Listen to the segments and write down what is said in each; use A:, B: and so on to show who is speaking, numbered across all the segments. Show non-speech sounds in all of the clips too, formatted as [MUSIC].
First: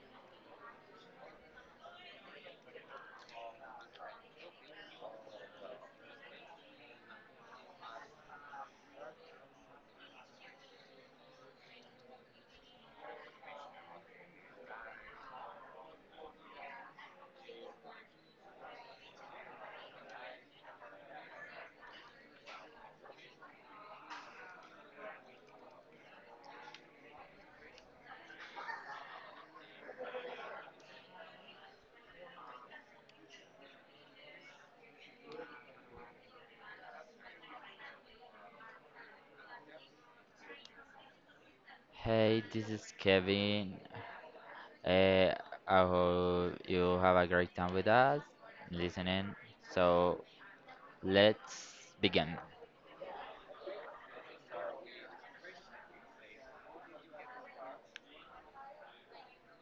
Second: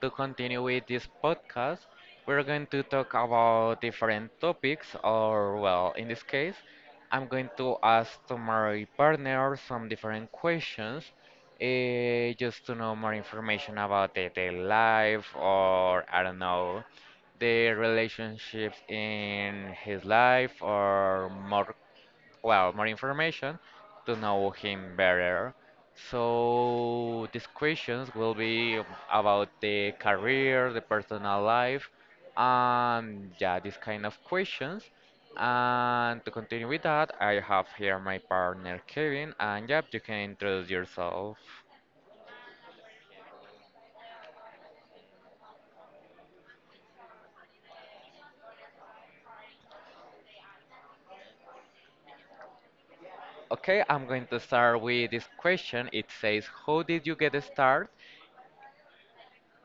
A: to continue with this podcast, we're going to talk about different topics, or, well, in this case, I'm going to ask to my partner some different questions just to know more information about the life, or I don't know, the relationships in his life, or more well, more information to know him better. So these questions will be about the career, the personal life, and yeah, these kind of questions. And to continue with that, I have here my partner Kevin, and yep, you can introduce yourself.
B: Hey, this is Kevin. Uh, I hope you have a great time with us listening. So let's begin.
A: Okay, I'm going to start with this question. It says, how did you get started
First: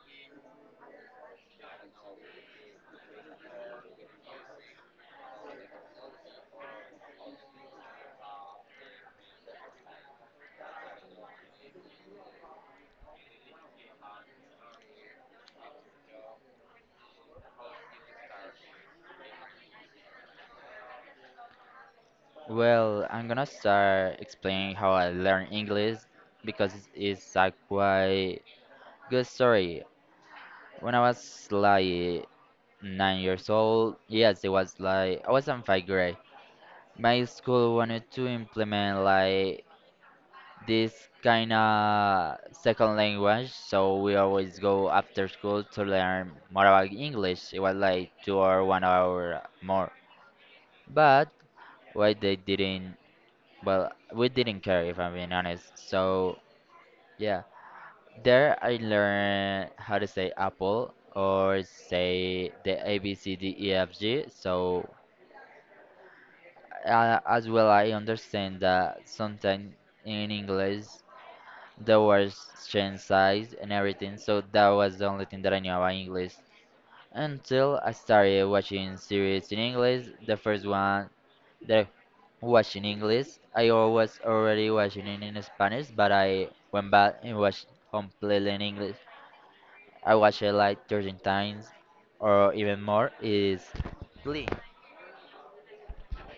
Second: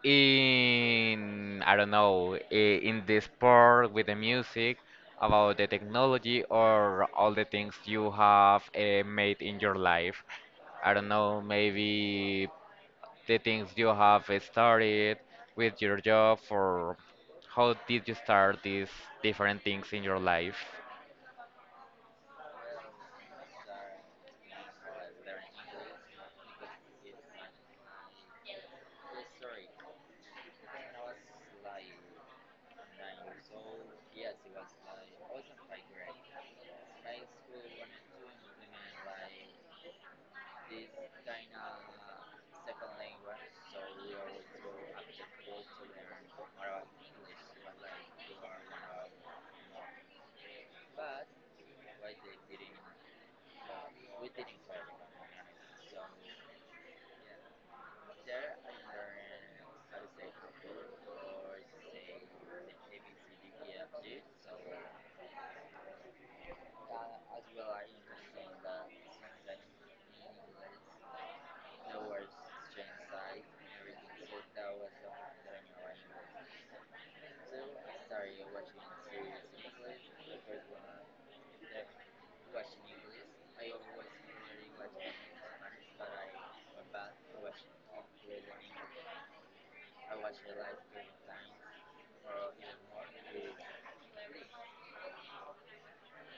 A: in I don't know in the sport with the music about the technology or all the things you have made in your life. I don't know, maybe the things you have started with your job, or how did you start these different things in your life?
B: Well, I'm gonna start explaining how I learned English because it's a quite good story. When I was like 9 years old, yes, it was like I was in 5th grade. My school wanted to implement like this kind of second language, so we always go after school to learn more about English. It was like 2 or 1 hour more. But why they didn't? Well, we didn't care if I'm being honest. So yeah, there I learned how to say apple or say the A B C D E F G. So as well, I understand that sometimes in English the words changed size and everything, so that was the only thing that I knew about English. Until I started watching series in English, the first one that I watched in English, I was already watching it in Spanish, but I went back and watched completely in English. I watched it like 13 times or even more. Is Glee.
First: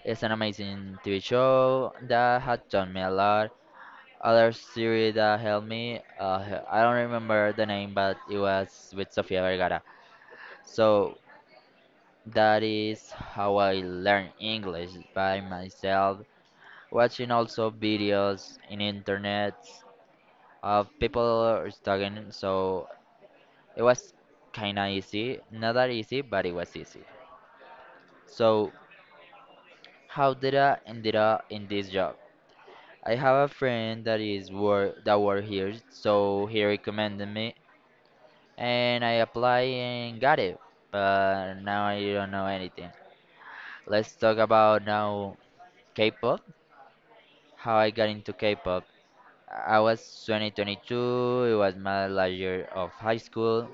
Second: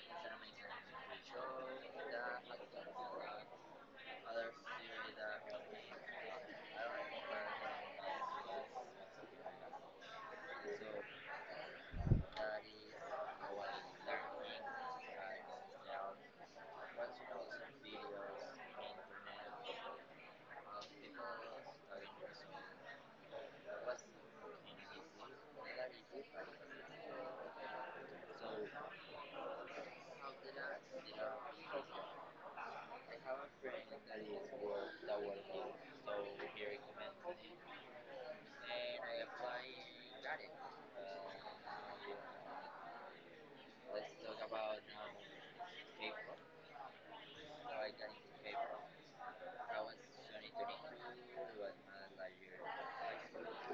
B: It's an amazing TV show that had taught me a lot. Other series that helped me, I don't remember the name, but it was with Sofia Vergara. So that is how I learned English by myself, watching also videos in internet of people studying. So it was kinda easy, not that easy, but it was easy. So how did I ended up in this job? I have a friend that work here, so he recommended me and I applied and got it. But now I don't know anything. Let's talk about now K-pop. How I got into K-pop. I was 2022. It was my last year of high school.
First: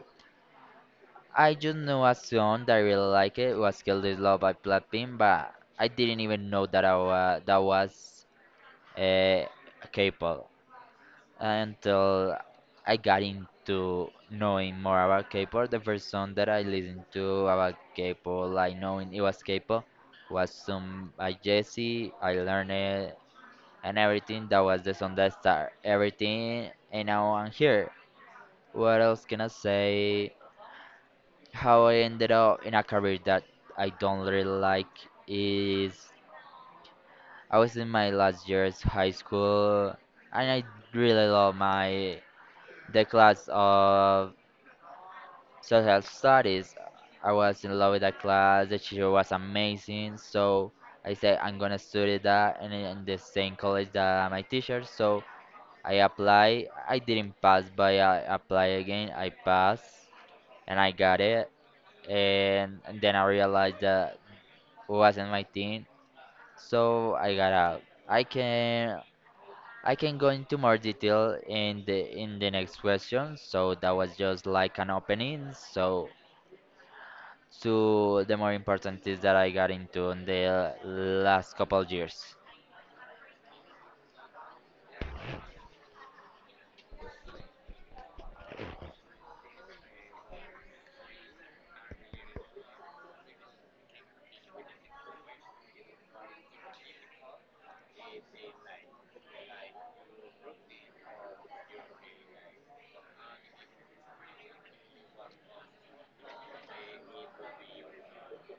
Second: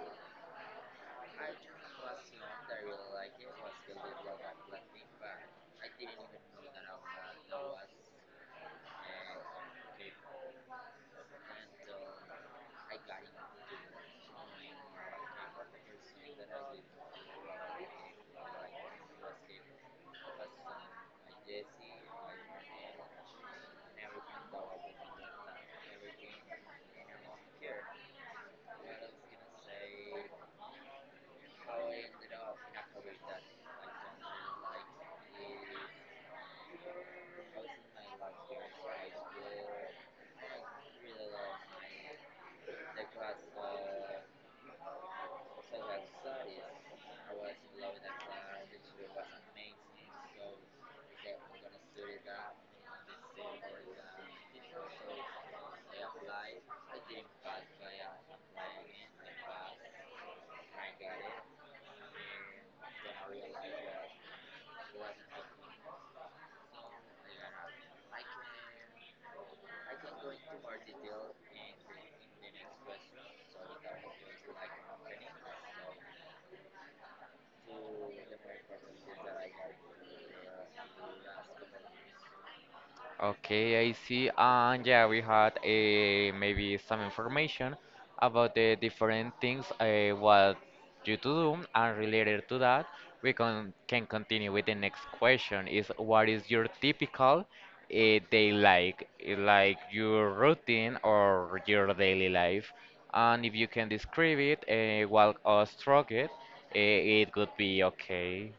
B: I just knew a song that I really like it. It was "Kill This Love" by Blackpink, but I didn't even know that that was uh, K-pop. Until I got into knowing more about K-pop. The first song that I listened to about K-pop, like knowing it was K-pop, was some by Jesse. I learned it and everything. That was the song that started everything, and now I'm here. What else can I say? How I ended up in a career that I don't really like is I was in my last year's high school, and I really love my the class of social studies. I was in love with that class. The teacher was amazing. So I said I'm gonna study that and in the same college that my teacher. So I apply. I didn't pass, but I apply again. I passed and I got it. And then I realized that it wasn't my thing. So I got out. I can I can go into more detail in the next question. So that was just like an opening. So the more important is that I got into in the last couple years.
A: Okay, I see. And yeah, we had maybe some information about the different things what you to do, and related to that, we can continue with the next question. Is what is your typical day like, like your routine or your daily life? And if you can describe it, walk us through it, it could be okay.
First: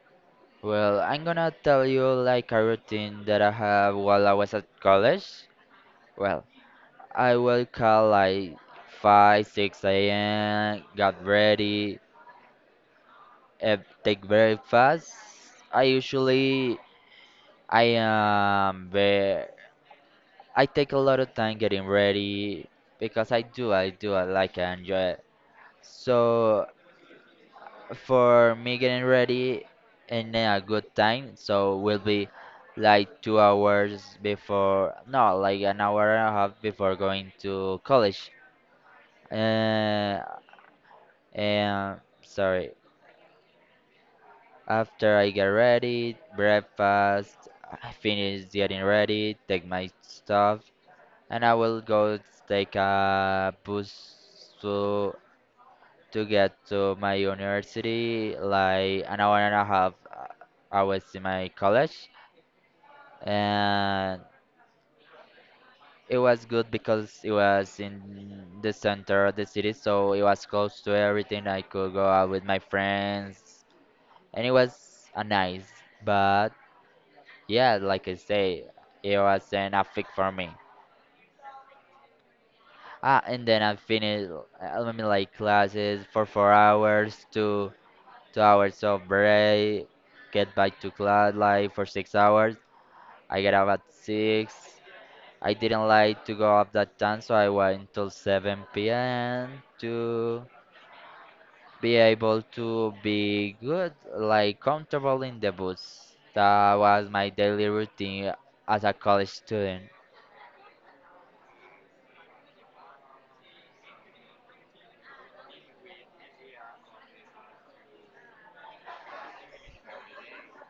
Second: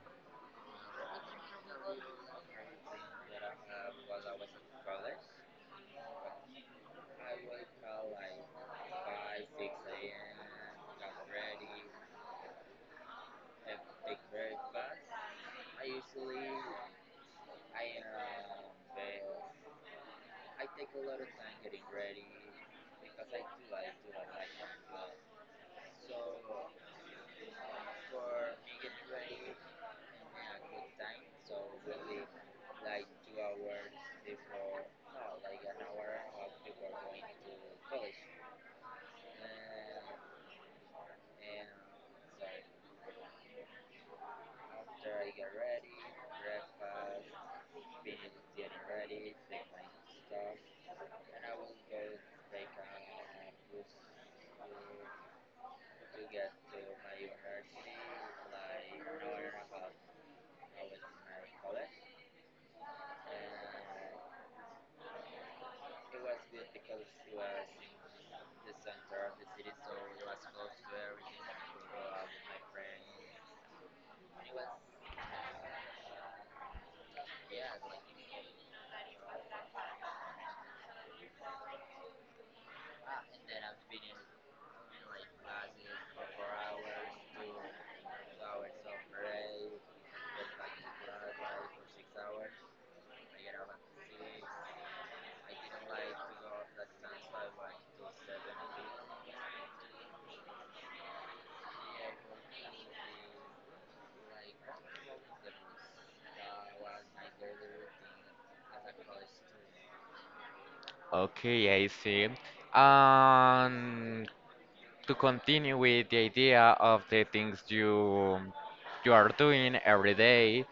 B: Well, I'm gonna tell you like a routine that I have while I was at college. Well, I wake up like 5, 6 a.m., got ready, eh, take breakfast. I usually, I am very, I take a lot of time getting ready because I do, I do, I like, I enjoy it. So for me getting ready in a good time. So we'll be like 2 hours before, no, like 1 hour and a half before going to college. Uh, and sorry, after I get ready, breakfast, I finish getting ready, take my stuff, and I will go take a bus to get to my university, like 1 hour and a half. I was in my college, and it was good because it was in the center of the city, so it was close to everything. I could go out with my friends, and it was a nice. But yeah, like I say, it was an epic for me. Ah, and then I finished, I mean, like classes for 4 hours to 2 hours of break, get back to class like for 6 hours. I get up at six. I didn't like to go up that time, so I went till 7 p.m. to be able to be good, like comfortable in the boots. That was my daily routine as a college student.
A: Okay, I see. And to continue with the idea of the things you are doing every day,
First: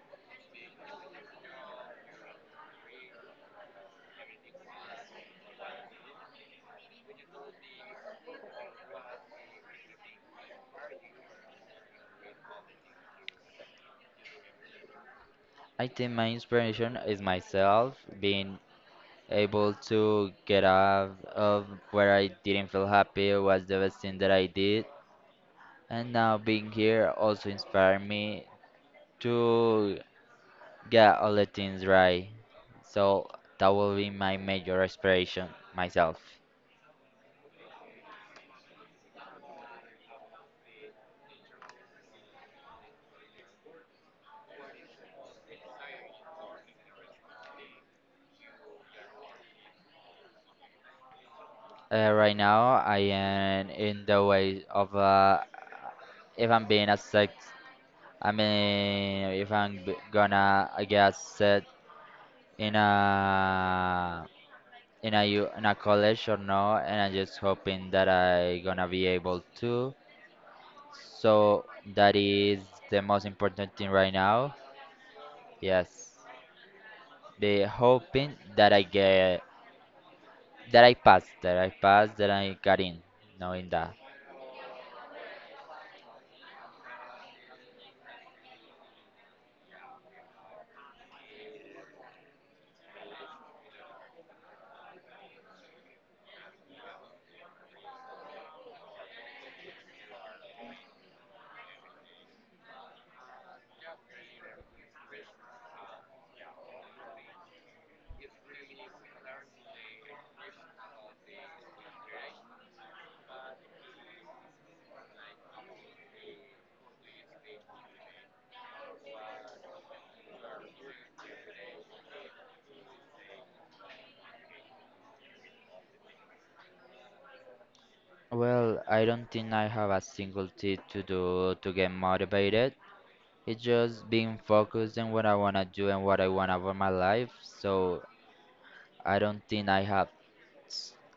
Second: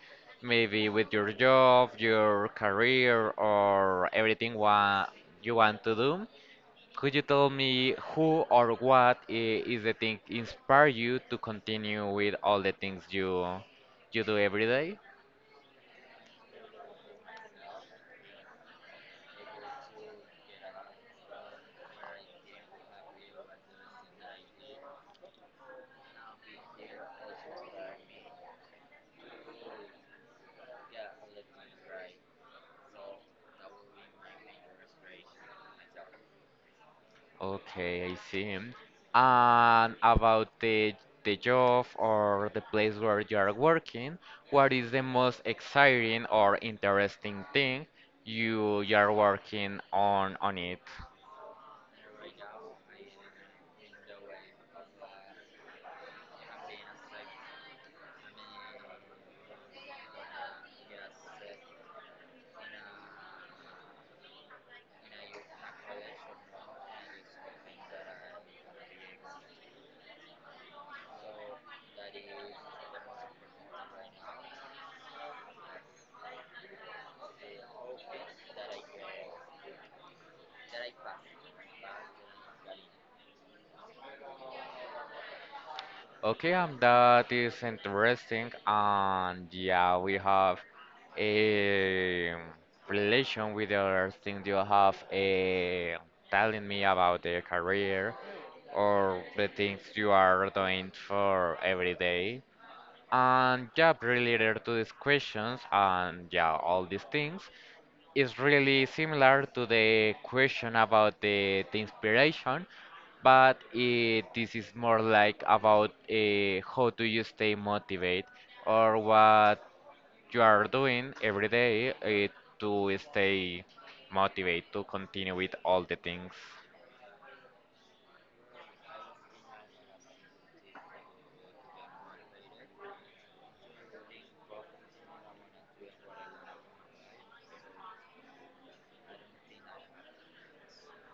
A: maybe with your job, your career, or everything you want to do. Could you tell me who or what is the thing inspire you to continue with all the things you do every day?
B: I think my inspiration is myself being able to get out of where I didn't feel happy was the best thing that I did. And now being here also inspired me to get all the things right. So that will be my major inspiration myself.
A: Okay, I see. And about the job or the place where you are working, what is the most exciting or interesting thing you are working on it?
B: Right now I am in the way of if I'm being accepted. I mean, if I'm b- gonna I guess set in a in a college or no, and I'm just hoping that I gonna be able to. So that is the most important thing right now. Yes. The hoping that I get that I pass, that I got in, knowing that.
A: Okay, that is interesting, and yeah, we have a relation with the other thing you have a telling me about the career or the things you are doing for every day. And yeah, related to these questions and yeah, all these things is really similar to the question about the inspiration, but this is more like about how do you stay motivated or what you are doing every day to stay motivated to continue with all the things.
B: Well, I don't think I have a single thing to do to get motivated. It's just being focused on what I wanna do and what I want over my life. So I don't think I have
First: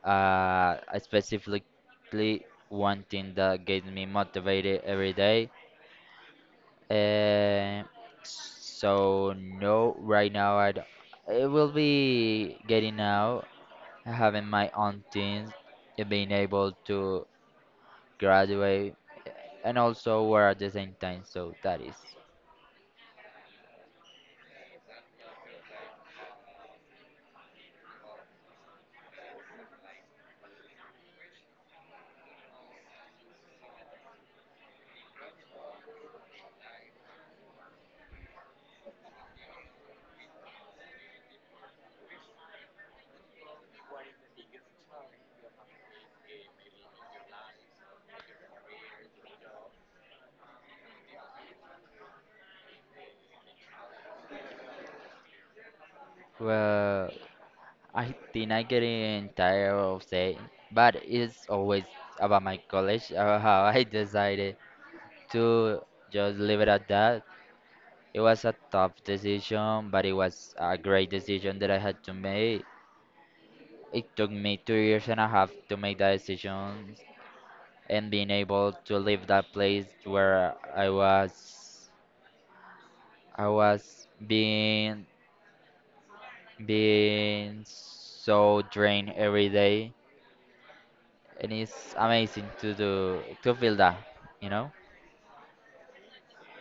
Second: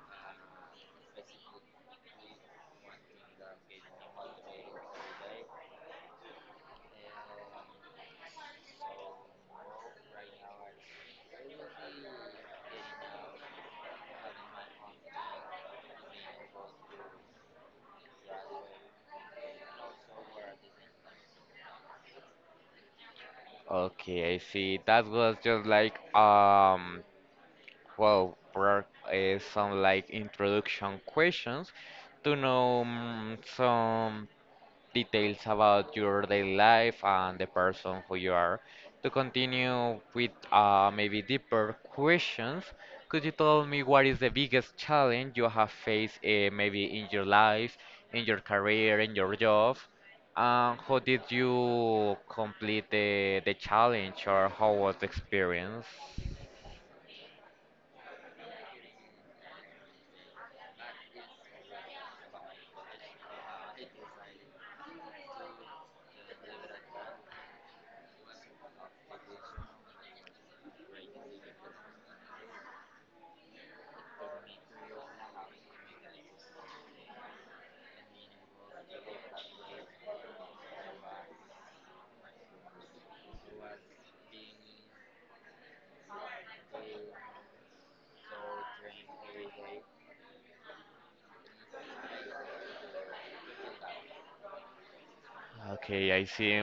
B: a specifically one thing that gets me motivated every day. Uh, so no, right now I don't. It will be getting out, having my own teens, and being able to graduate, and also work at the same time. So that is.
A: Okay, I see. That was just like well, there is some like introduction questions to know some details about your daily life and the person who you are. To continue with maybe deeper questions, could you tell me what is the biggest challenge you have faced maybe in your life, in your career, in your job? And how did you complete the challenge, or how was the experience?
B: Well, I think I getting tired of saying, but it's always about my college, [LAUGHS] how I decided to just leave it at that. It was a tough decision, but it was a great decision that I had to make. It took me 2 years and a half to make that decision and being able to leave that place where I was being so drained every day and it's amazing to feel that, you know?
A: Okay, I see.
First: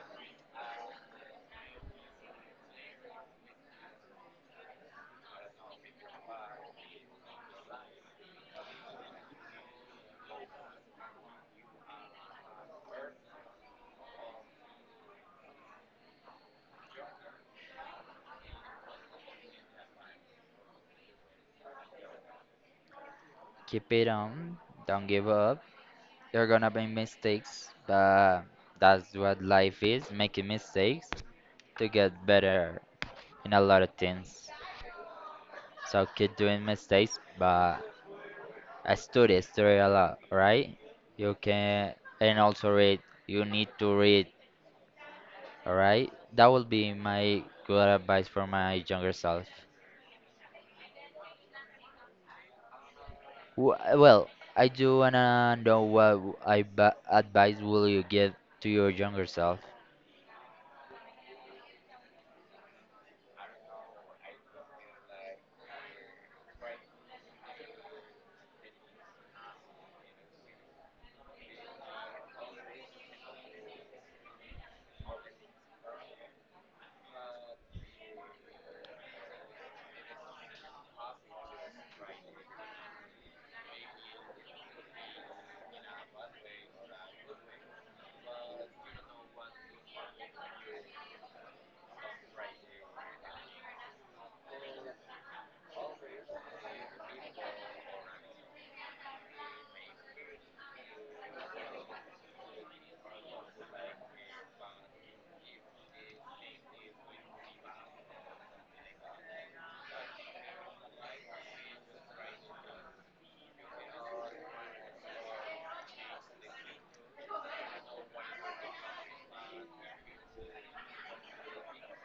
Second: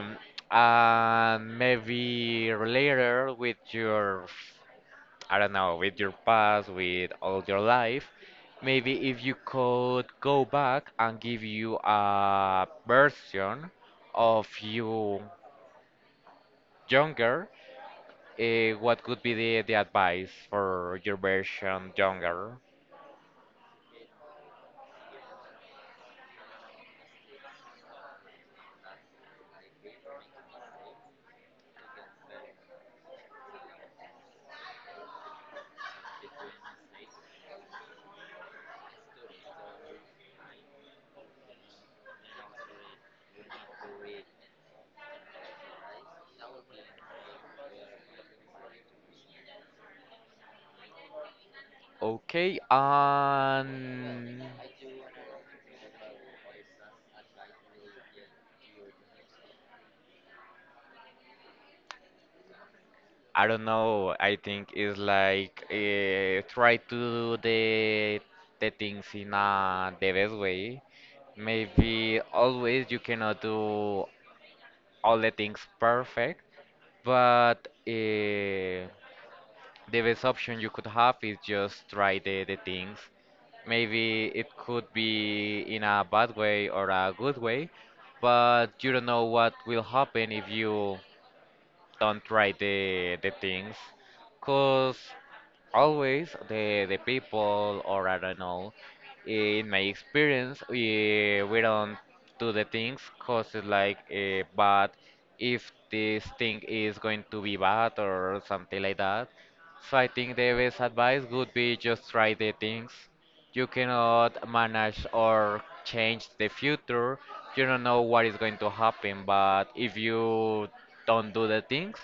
A: And maybe later with your, I don't know, with your past, with all your life, maybe if you could go back and give you a version of you younger, what could be the advice for your version younger?
B: Keep it on, don't give up. You're gonna make mistakes, but that's what life is, making mistakes to get better in a lot of things. So keep doing mistakes, but I study, study a lot, right? You can, and also read. You need to read, all right? That would be my good advice for my younger self.
A: Okay,
B: Well,
A: and
B: I do wanna know what w- I ba- advice will you give to your younger self?
A: I don't know. I think it's like try to do the things in the best way. Maybe always you cannot do all the things perfect, but the best option you could have is just try the things. Maybe it could be in a bad way or a good way, but you don't know what will happen if you don't try the things. Cause always the people or I don't know, in my experience we don't do the things cause it's like but if this thing is going to be bad or something like that, so I think the best advice would be just try the things. You cannot manage or change the future. You don't know what is going to happen, but if you don't do the things,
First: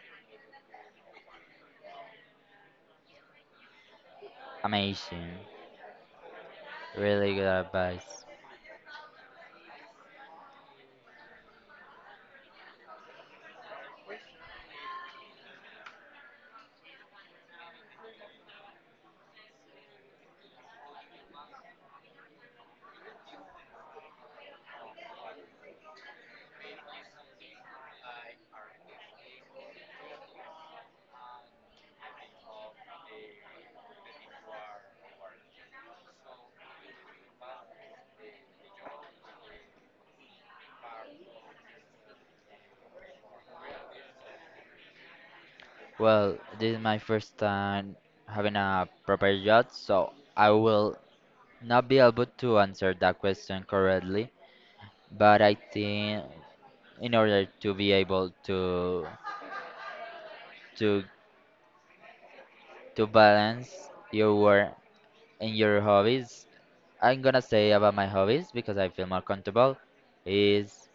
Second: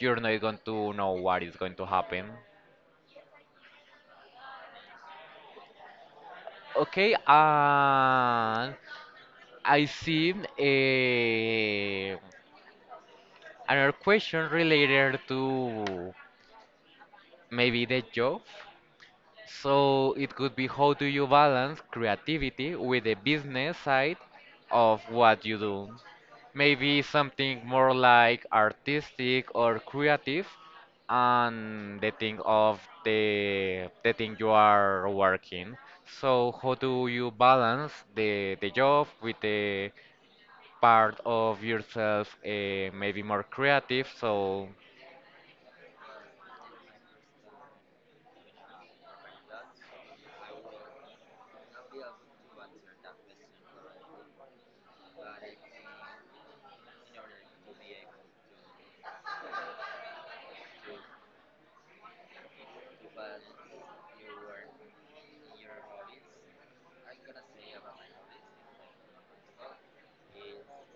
A: you're not going to know what is going to happen.
B: Amazing,
A: Okay,
B: really good advice.
A: and I see, another question related to maybe the job. So it could be, how do you balance creativity with the business side of what you do? Maybe something more like artistic or creative and the thing of the thing you are working. So how do you balance the job with the part of yourself, maybe more creative, so
B: Well, this is my first time having a proper job, so I will not be able to answer that question correctly. But I think in order to be able to to balance your work and your hobbies. I'm gonna say about my hobbies because I feel more comfortable is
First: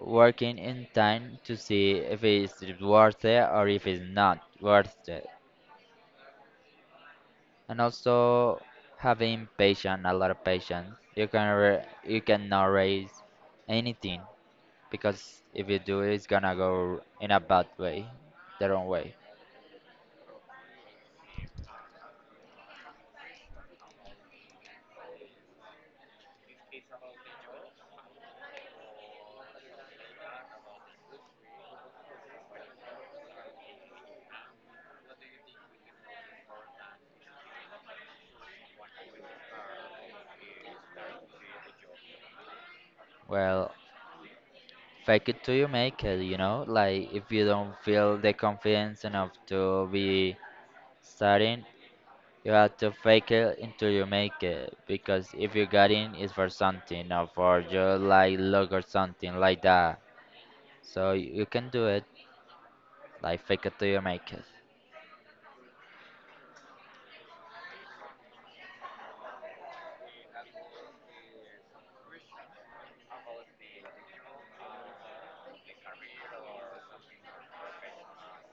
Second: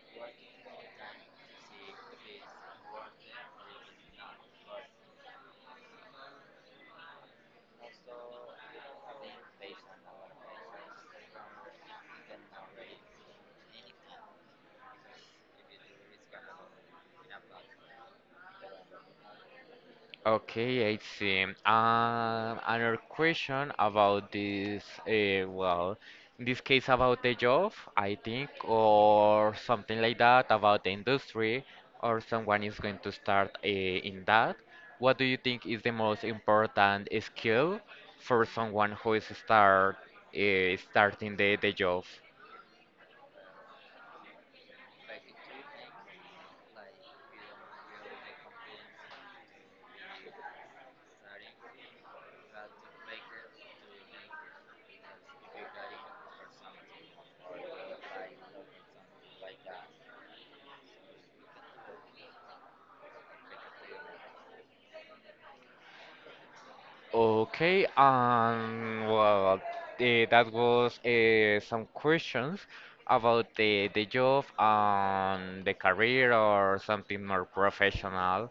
B: working in time to see if it's worth it or if it's not worth it. And also having patience, a lot of patience. You cannot raise anything because if you do it's gonna go in a bad way, the wrong way.
A: Okay, I see. Another question about this, well, in this case about the job, I think, or something like that, about the industry, or someone is going to start in that. What do you think is the most important skill for someone who is start starting the job?
B: Well, fake it till you make it, you know? Like if you don't feel the confidence enough to be starting, you have to fake it until you make it. Because if you got in, it's for something, not for your like luck or something like that. So you can do it, like fake it till you make it.
A: Okay, well, that was some questions about the job and the career or something more professional.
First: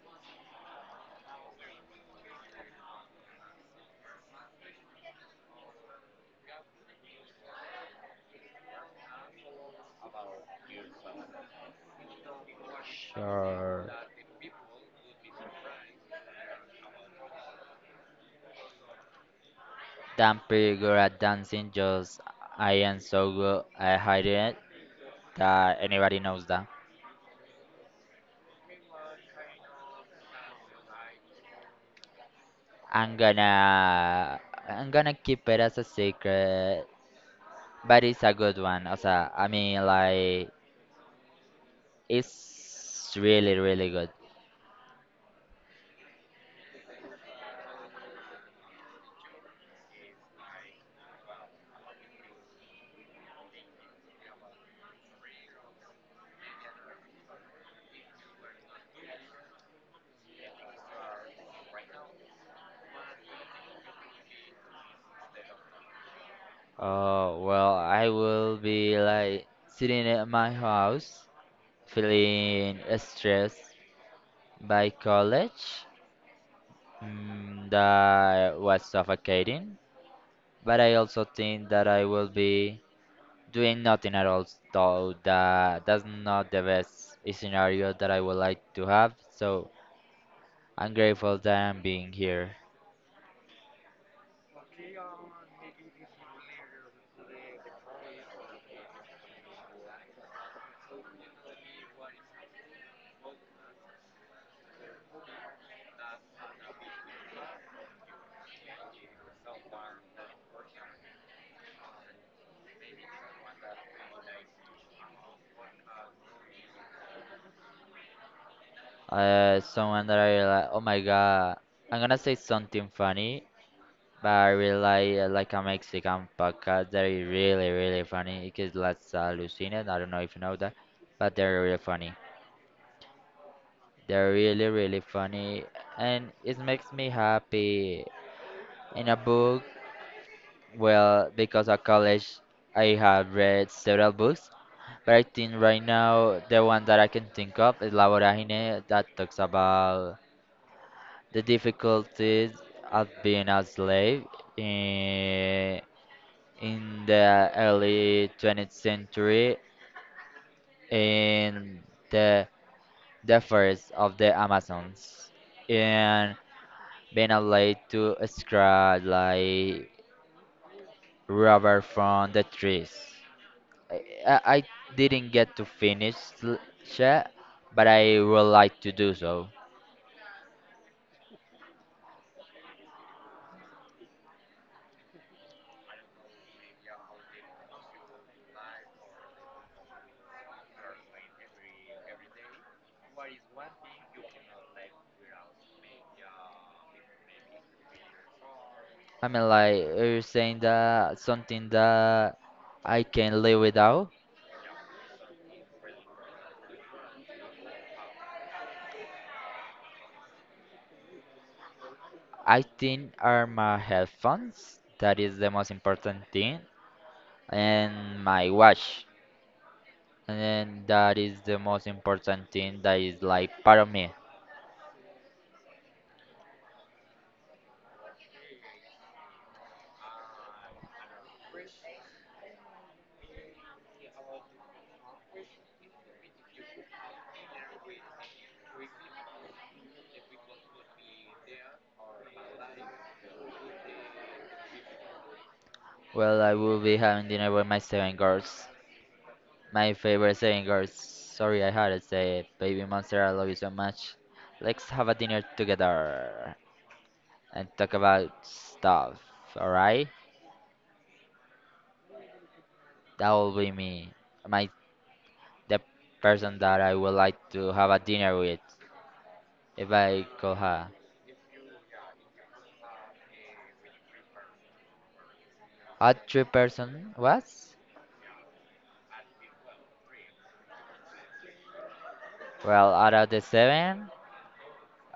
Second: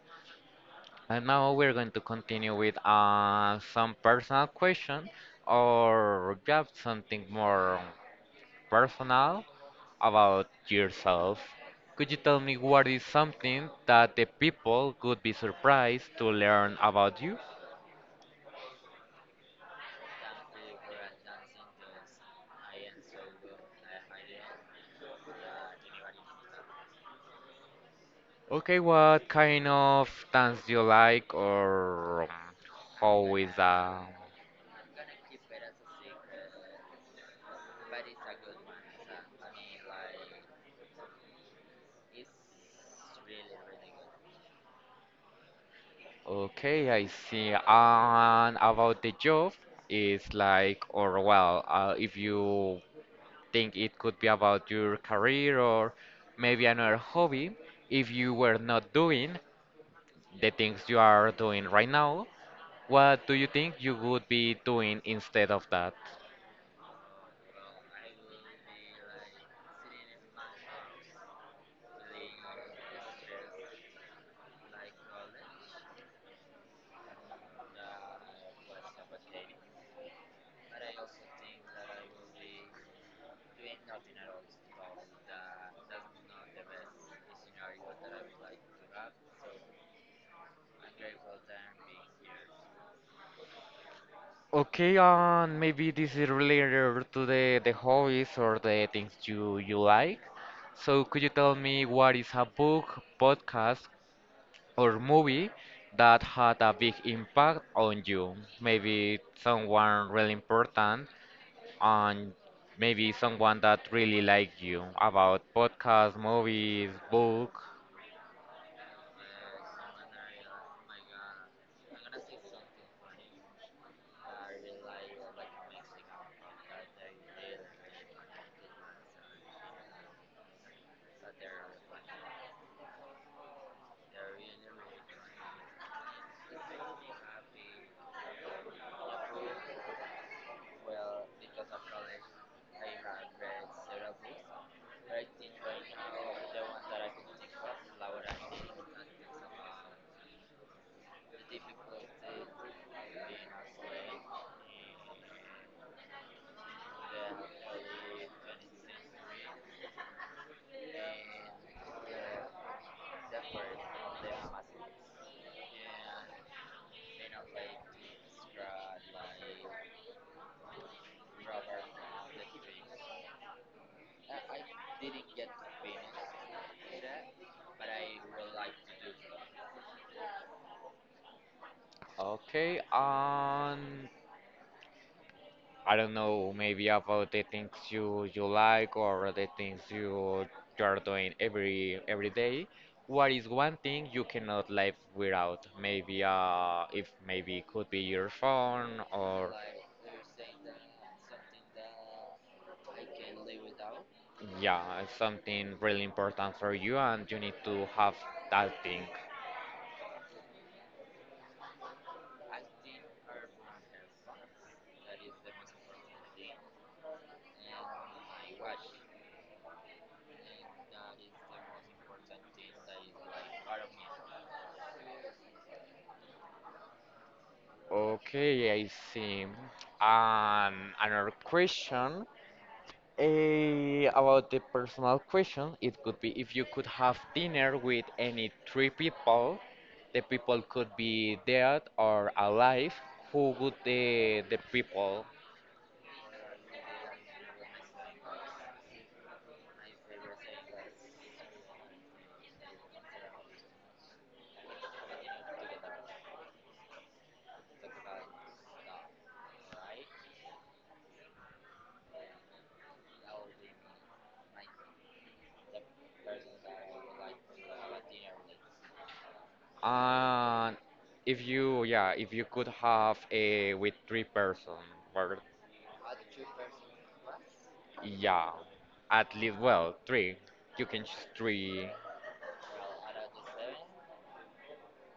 A: And now we're going to continue with some personal question, or yeah, something more personal about yourself. Could you tell me what is something
B: Sure.
A: that the people could be surprised to learn about you?
B: I'm pretty good at dancing, just I am so good at hiding it that anybody knows that.
A: Okay, what kind of dance do you like, or
B: I'm
A: how is that?
B: gonna I'm gonna keep it as a secret, but it's a good one. Also, I mean, like it's really really good.
A: Okay, I see. And about the job, it's like, or well, if you think it could be about your career, or maybe another hobby, if you were not doing the things you are doing right now, what do you think you would be doing instead of that?
B: Oh well, I will be like sitting at my house, feeling stressed by college mm, that was suffocating. But I also think that I will be doing nothing at all, so that that's not the best scenario that I would like to have. So I'm grateful that I'm being here.
A: Okay, maybe this is related to the hobbies or the things you like. So could you tell me what is a book, podcast, or movie that had a big impact on you? Maybe someone really important, and maybe someone that really liked you about podcast, movies, book.
B: Someone that I realize, oh my god, I'm gonna say something funny, but I really like a Mexican podcast that is really, really funny It's let's I don't know if you know that, but they're really funny. They're really, really funny, and it makes me happy. In a book, well, because of college, I have read several books, but I think right now the one that I can think of is La Vorágine that talks about the difficulties of being a slave in, in the early 20th century in the the forest of the Amazons and being allowed to extract like rubber from the trees. I didn't get to finish l- yet, but I would like to do so.
A: Okay, I don't know, maybe about the things you like or the things you're doing every day. What is one thing you cannot live without? Maybe if maybe it could be your phone,
B: I mean,
A: or
B: like you're saying that something that I can live without.
A: yeah, it's something really important for you and you need to have that thing.
B: I think are my headphones. That is the most important thing, and my watch. And that is the most important thing that is like part of me.
A: Okay, I see. Another question. About the personal question, it could be, if you could have dinner with any three people, the people could be dead or alive, who would the people?
B: Well, I will be having dinner with my 7 girls, my favorite 7 girls. Sorry, I had to say it. Baby monster, I love you so much. Let's have a dinner together and talk about stuff. All right? That will be me. My the person that I would like to have a dinner with if I could
A: And
B: have.
A: if you, yeah, if you could have a with three person, or
B: Odd three-person was?
A: yeah, at least well, three. You can choose three,
B: Well, out of the seven,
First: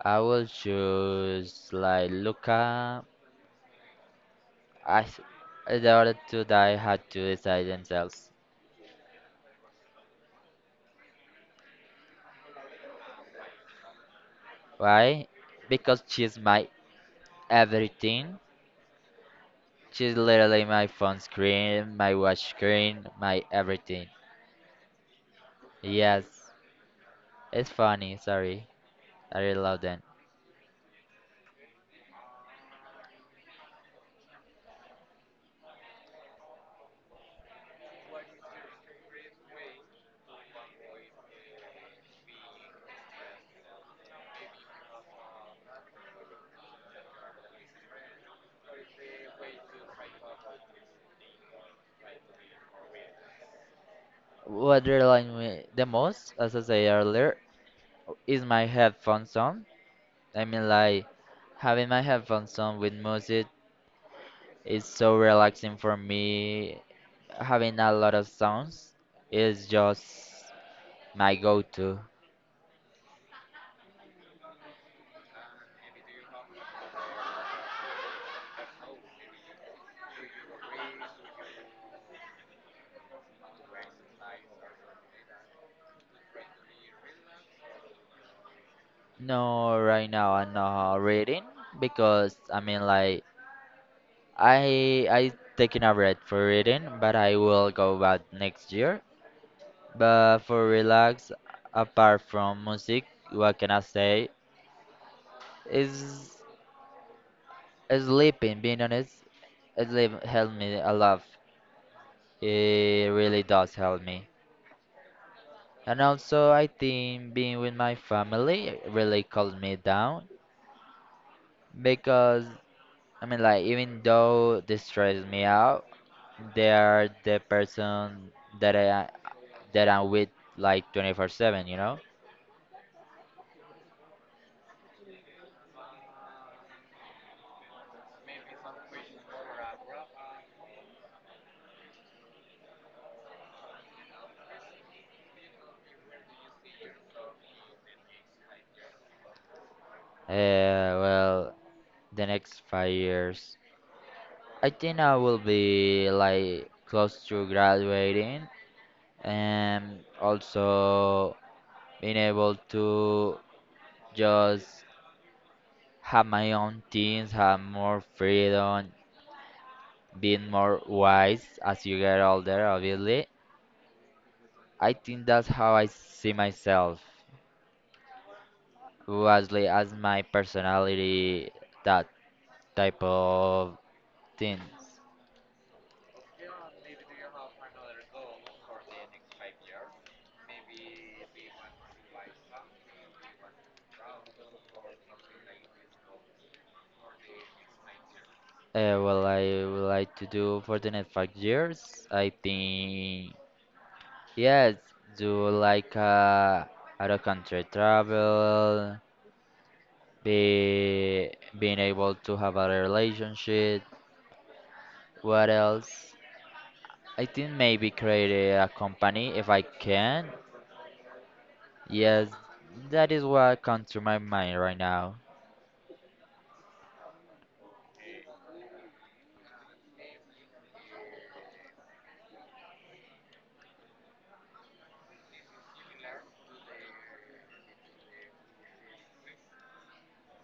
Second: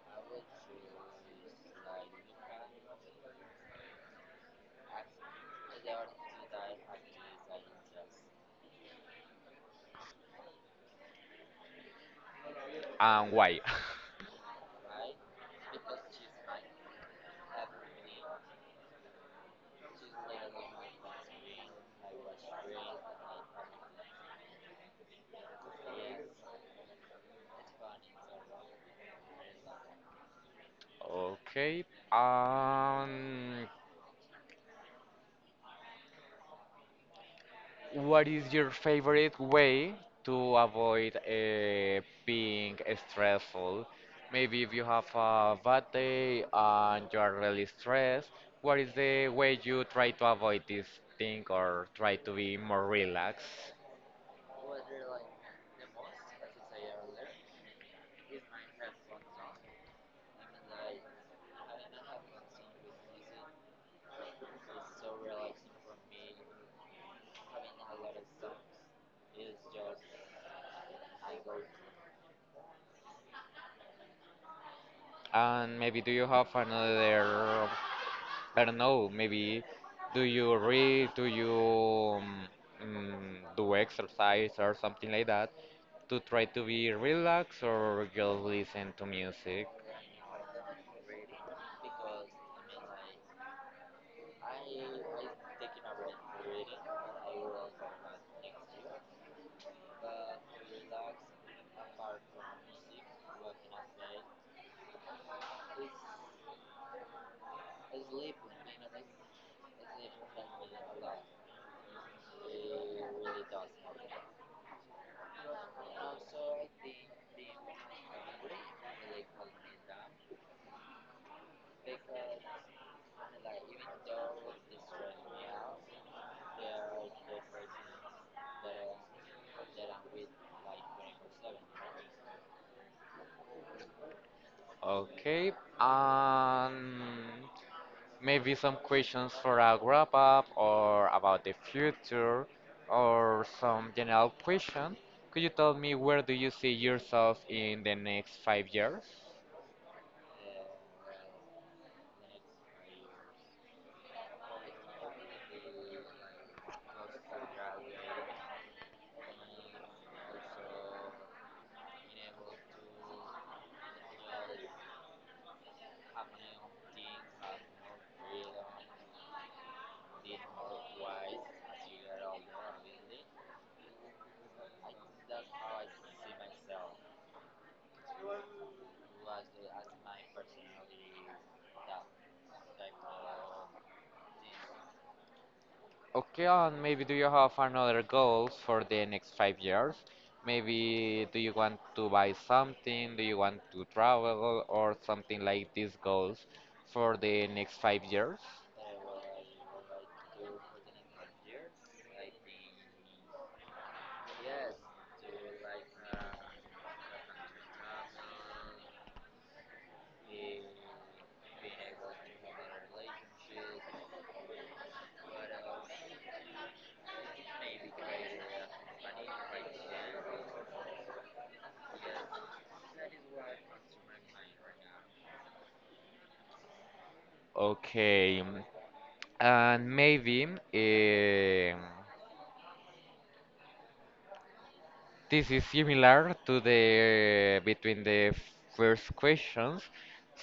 B: I will choose like Luca. I s- the other two that I had to decide themselves.
A: and why? [LAUGHS]
B: Why? Because she's my everything. She's literally my phone screen, my watch screen, my everything. Yes, it's funny. Sorry, I really love them.
A: Okay. Um, what is your favorite way to avoid being stressful? Maybe if you have a bad day and you are really stressed, what is the way you try to avoid this thing or try to be more relaxed?
B: What they remind me the most, as I said earlier, is my headphone song. I mean, like, having my headphones on with music is so relaxing for me. Having a lot of sounds is just my go-to.
A: And maybe do you have another, I don't know, maybe do you read, do you do exercise or something like that to try to be relaxed or just listen to music?
B: No, right now I'm not reading because I mean, like, I taking a break for reading, but I will go back next year. But for relax, apart from music, what can I say? Is sleeping. Being honest, sleep helped me a lot. It really does help me. And also, I think being with my family really calms me down because, I mean, like, even though they stress me out, they are the person that I'm with like 24/7, you know?
A: Okay, um, maybe some questions for a wrap up or about the future or some general question. Could you tell me where do you see yourself in the next 5 years?
B: Well, the next 5 years, I think I will be like close to graduating and also being able to just have my own things, have more freedom, being more wise as you get older, obviously. I think that's how I see myself, mostly as my personality, that type of things.
A: Okay, and maybe do you have another goals for the next 5 years? Maybe do you want to buy something? Do you want to travel or something like these goals for the next 5 years?
B: Well, I would like to do for the next 5 years. I think, yes, do like out of country travel, be being able to have a relationship. What else? I think maybe create a company if I can. Yes, that is what comes to my mind right now.
A: Okay, and maybe this is similar to the between the first questions.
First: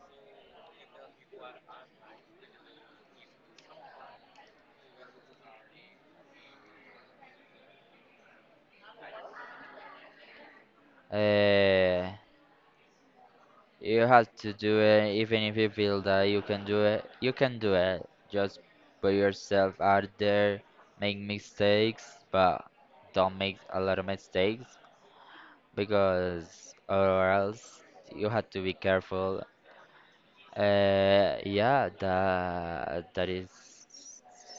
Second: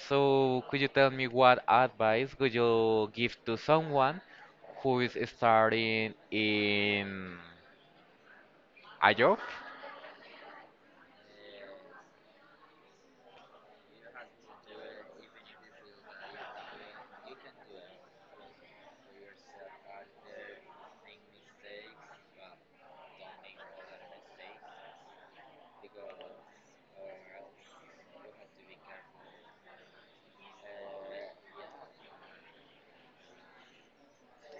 A: So could you tell me what advice would you give to someone who is starting in a job?
B: Uh, you have to do it, even if you feel that you can do it. You can do it. Just put yourself out there, make mistakes, but don't make a lot of mistakes because or else you have to be careful. Yeah, that is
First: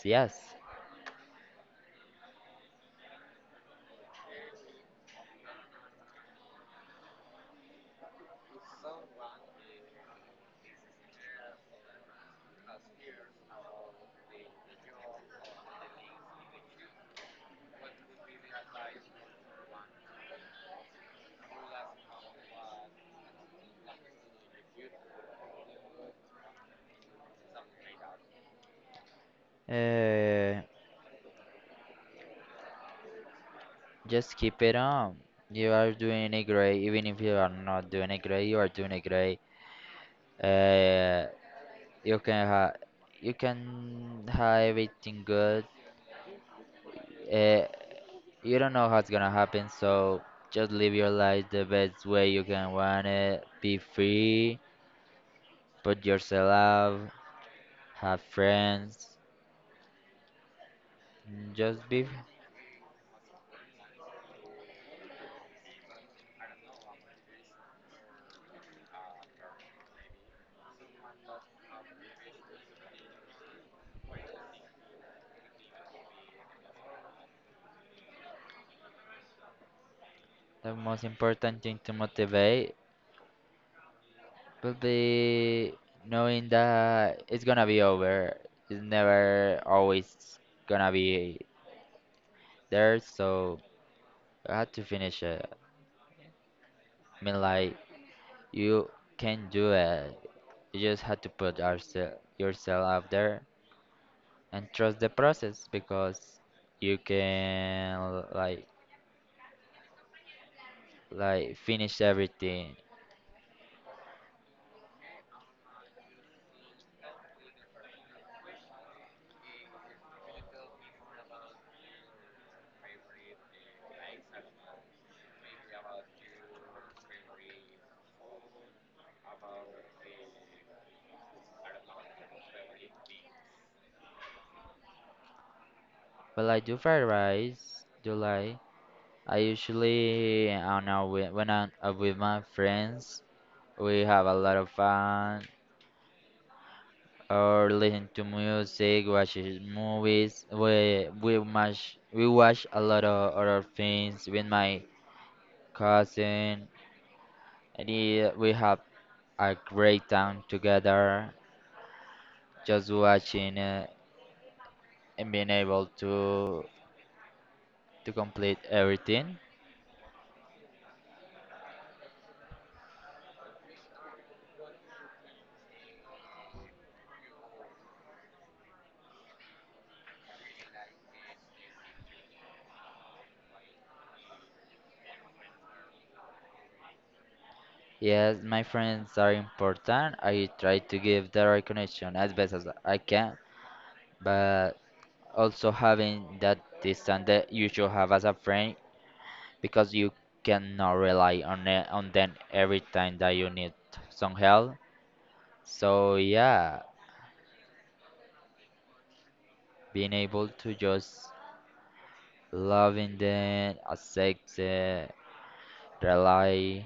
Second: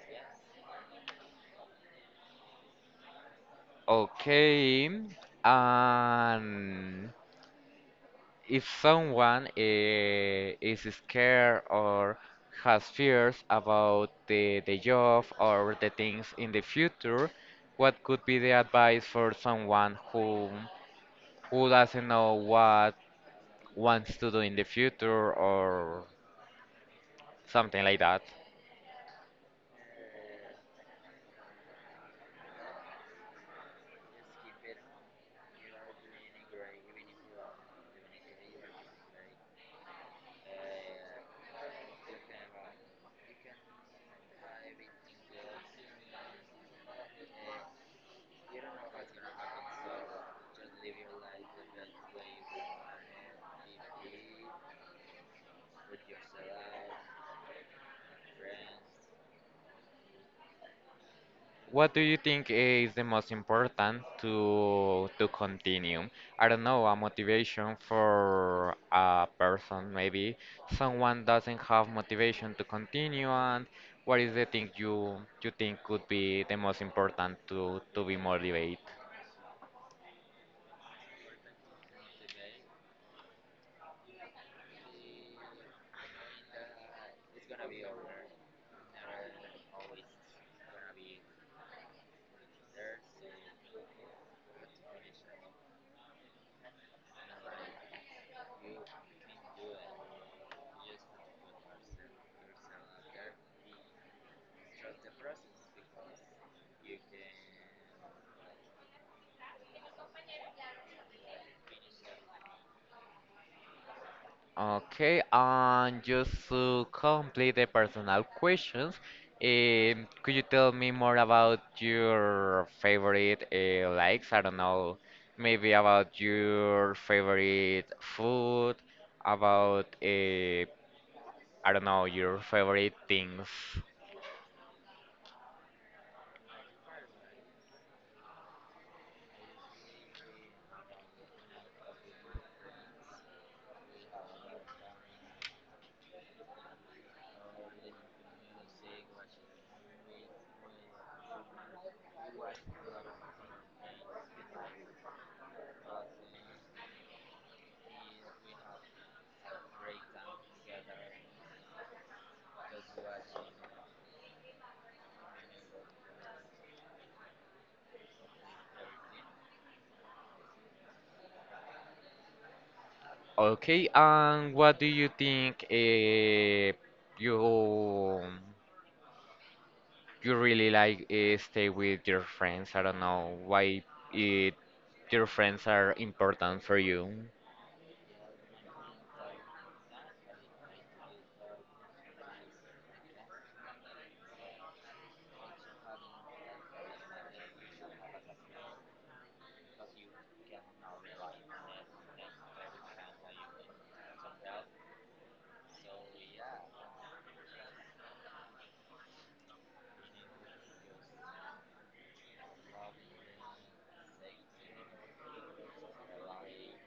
B: yes.
A: Okay, and if someone is scared or has fears about the job or the things in the future, what could be the advice for someone who doesn't know what wants to do in the future or something like that?
B: Uh, Just keep it on. You are doing it great. Even if you are not doing it great, you are doing it great. Uh, you can ha you can have everything good. Uh, you don't know what's gonna happen, so just live your life the best way you can want it. Be free. Put yourself out. Have friends. Just
A: What do
B: be
A: you think is the most important to continue? I don't know, a motivation for a person, maybe someone doesn't have motivation to continue, and what is the thing you think could be the most important to be motivated?
B: the most important thing to motivate. But the knowing that it's gonna be over, it's never always gonna be there, so I had to finish it. I mean, like, you can do it. You just had to yourself out there and trust the process because you can like like finish everything.
A: Okay, and just to complete the personal questions, could you tell me more about your favorite likes? I don't know, maybe about your favorite food, about I don't know, your favorite things.
B: But like do fried rice, do like I usually I don't know when I'm with my friends. We have a lot of fun or listen to music, watches movies. We watch a lot of other things with my cousin. And yeah, we have a great time together, just watching and being able to complete everything.
A: Okay, and what do you think you you really like stay with your friends? I don't know why it Your friends are important for you.
B: Yes, my friends are important. I try to give the recognition as best as I can, but also having that distance that you should have as a friend because you cannot rely on it, on them every time that you need some help. So yeah, being able to just loving them, accept it, rely,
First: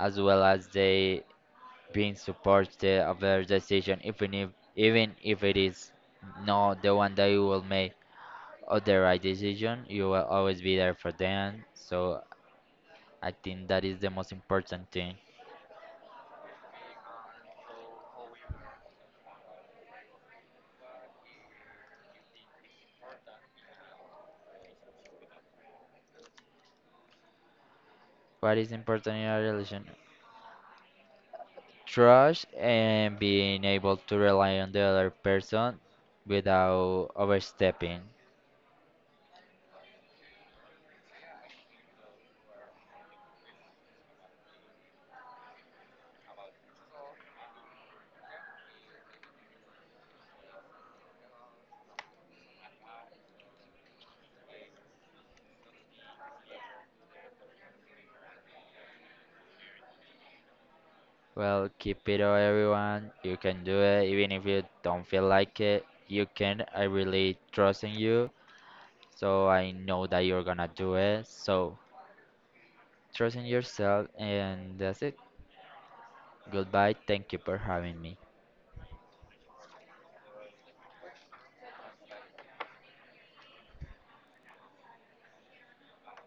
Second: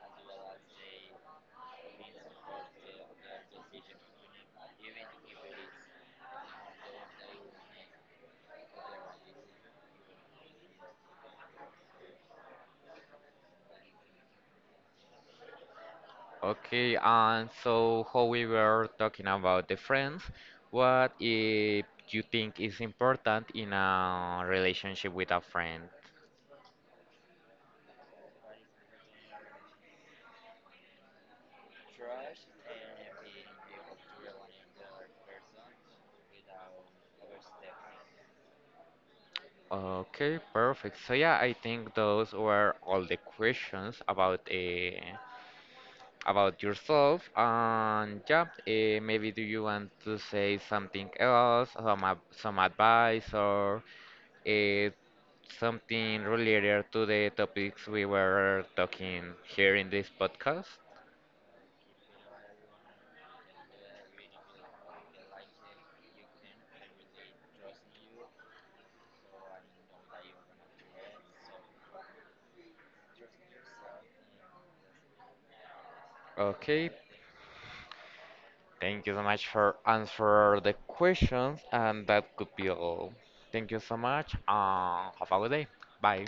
B: as well as they being supported of their decision, even if it is not the one that you will make or the right decision, you will always be there for them. So I think that is the most important thing.
A: Okay, and so how we were talking about the friends, what if you think is important in a relationship with a friend?
B: What is important in a relation? Trust and being able to rely on the other person without overstepping.
A: Okay, perfect. So yeah, I think those were all the questions about yourself. And yeah, maybe do you want to say something else, some some advice or uh, something related to the topics we were talking here in this podcast.
B: Well, keep it up, everyone. You can do it, even if you don't feel like it. You can. I really trust in you, so I know that you're gonna do it. So, trust in yourself, and that's it.
A: Okay,
B: Goodbye. Thank you for having me.
A: thank you so much for answer the questions, and that could be all. Thank you so much, and have a good day. Bye.